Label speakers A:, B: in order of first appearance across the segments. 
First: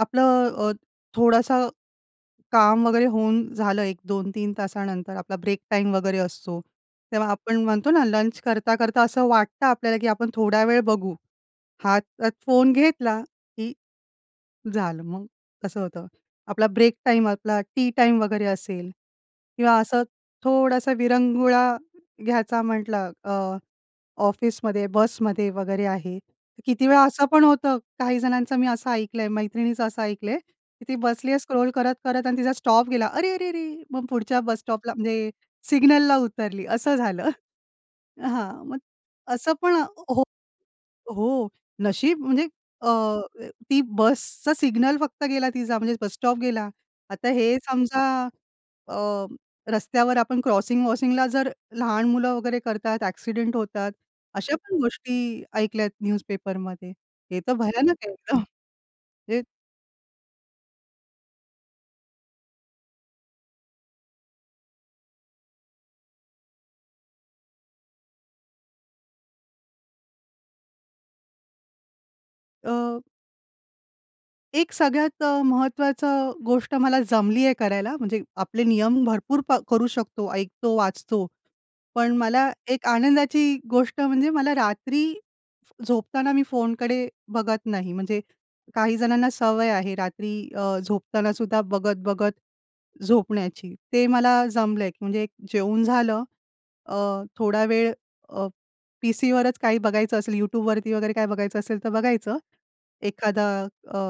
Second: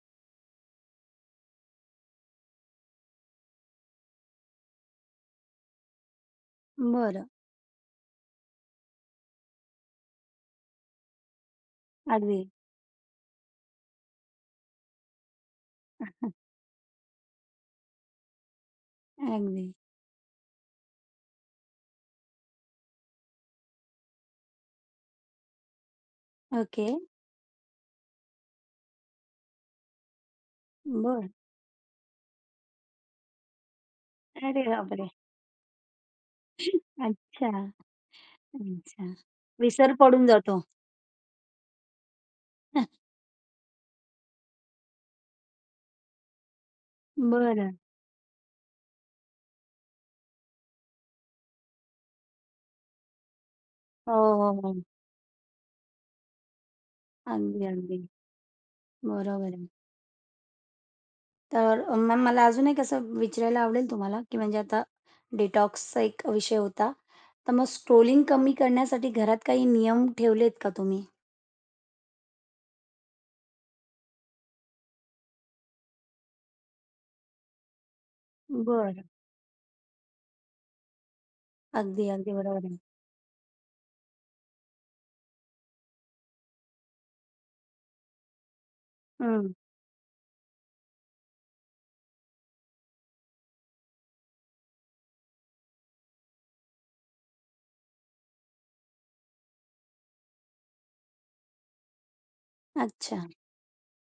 A: आपलं अ, थोडासं काम वगैरे होऊन झालं, 1, 2-3 तासानंतर, आपला ब्रेक टाईम वगैरे असतो,
B: बरं.
A: तेव्हा आपण म्हणतो ना, लंच करता-करता असं वाटतं आपल्याला की आपण थोड्या वेळ बघू. हातात
B: अगदी.
A: फोन घेतला की झालं मग, कसं होतं. आपला ब्रेक टाईम, आपला टि टाईम वगैरे असेल
B: अगदी.
A: किंवा असं, थोडासा विरंगुळा घ्यायचा म्हटलं अ, ऑफिसमध्ये, बसमध्ये वगैरे आहे. किती
B: ओके.
A: वेळा असं पण होतं, काही जणांचं मी असं ऐकलंय, मैत्रिणीचं असं ऐकलंय की ती
B: बरं.
A: बसलीय स्क्रॉल करत-करत आणि तिचा स्टॉप गेला, अरे! अरे! अरे! मग पुढच्या बस
B: अरे
A: स्टॉपला
B: बापरे!
A: म्हणजे सिग्नलला उतरली, असं झालं.
B: अच्छा,
A: हां, मग
B: अच्छा.
A: असं पण
B: विसर
A: हो
B: पडून जातो.
A: हो. नशीब म्हणजे अ, ती बसचं सिग्नल फक्त गेला तिचा म्हणजे बस स्टॉप गेला. आता हे
B: बरं.
A: समजा अ, रस्त्यावर आपण क्रॉसिंग-वॉसिंग जर लहान मुलं वगैरे करतात, एक्सिडेंट होतात,
B: हो,
A: अशा
B: हो,
A: पण
B: हो.
A: गोष्टी ऐकल्यात न्यूजपेपरमध्ये. हे तर
B: अगदी,
A: भयानक
B: अगदी.
A: आहे एकदम, म्हणजे
B: बरोबर आहे. तर, म मला अजून एक असं विचारायला आवडेल तुम्हाला की म्हणजे आता डिटॉक्सचा एक विषय होता, तर मग स्ट्रोलिंग कमी करण्यासाठी घरात काही नियम ठेवलेत का तुम्ही?
A: अ एक सगळ्यात अ, महत्वाचं गोष्ट मला जमलीय करायला, म्हणजे आपले
B: बरं.
A: नियम भरपूर प करू शकतो, ऐकतो, वाचतो.
B: अगदी,
A: पण
B: अगदी
A: मला
B: बरोबर आहे.
A: एक आनंदाची गोष्ट म्हणजे मला रात्री झोपताना, मी फोनकडे बघत नाही. म्हणजे काही जणांना
B: हं.
A: सवय आहे रात्री अ, झोपताना सुद्धा बघत-बघत झोपण्याची. ते मला जमलंय की म्हणजे एक जेऊन झालं अ, थोडा वेळ अ, पीसीवरच काही बघायचं असेल, YouTubeवरती वगैरे काय बघायचं असेल, तर बघायचं.
B: अच्छा.
A: एखादा अ,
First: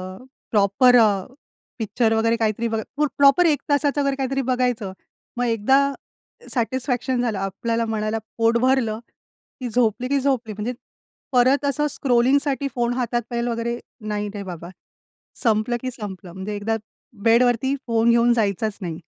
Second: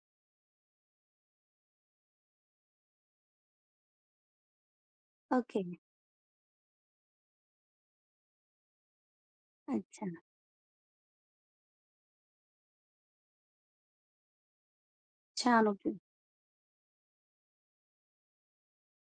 A: प्रॉपर अ, पिक्चर वगैरे काहीतरी बघ प्र प्रॉपर 1 तासाचं जर काहीतरी बघायचं, मग एकदा
B: ओके.
A: सॅटिस्फॅक्शन झालं, आपल्याला मनाला पोट भरलं, की झोपली
B: अच्छा.
A: की झोपली, म्हणजे परत असं स्क्रॉलिंगसाठी फोन हातात पाहेल वगैरे नाही रे बाबा.
B: छान,
A: संपलं की
B: ओके.
A: संपलं, म्हणजे एकदा बेडवरती फोन घेऊन जायचाच नाही.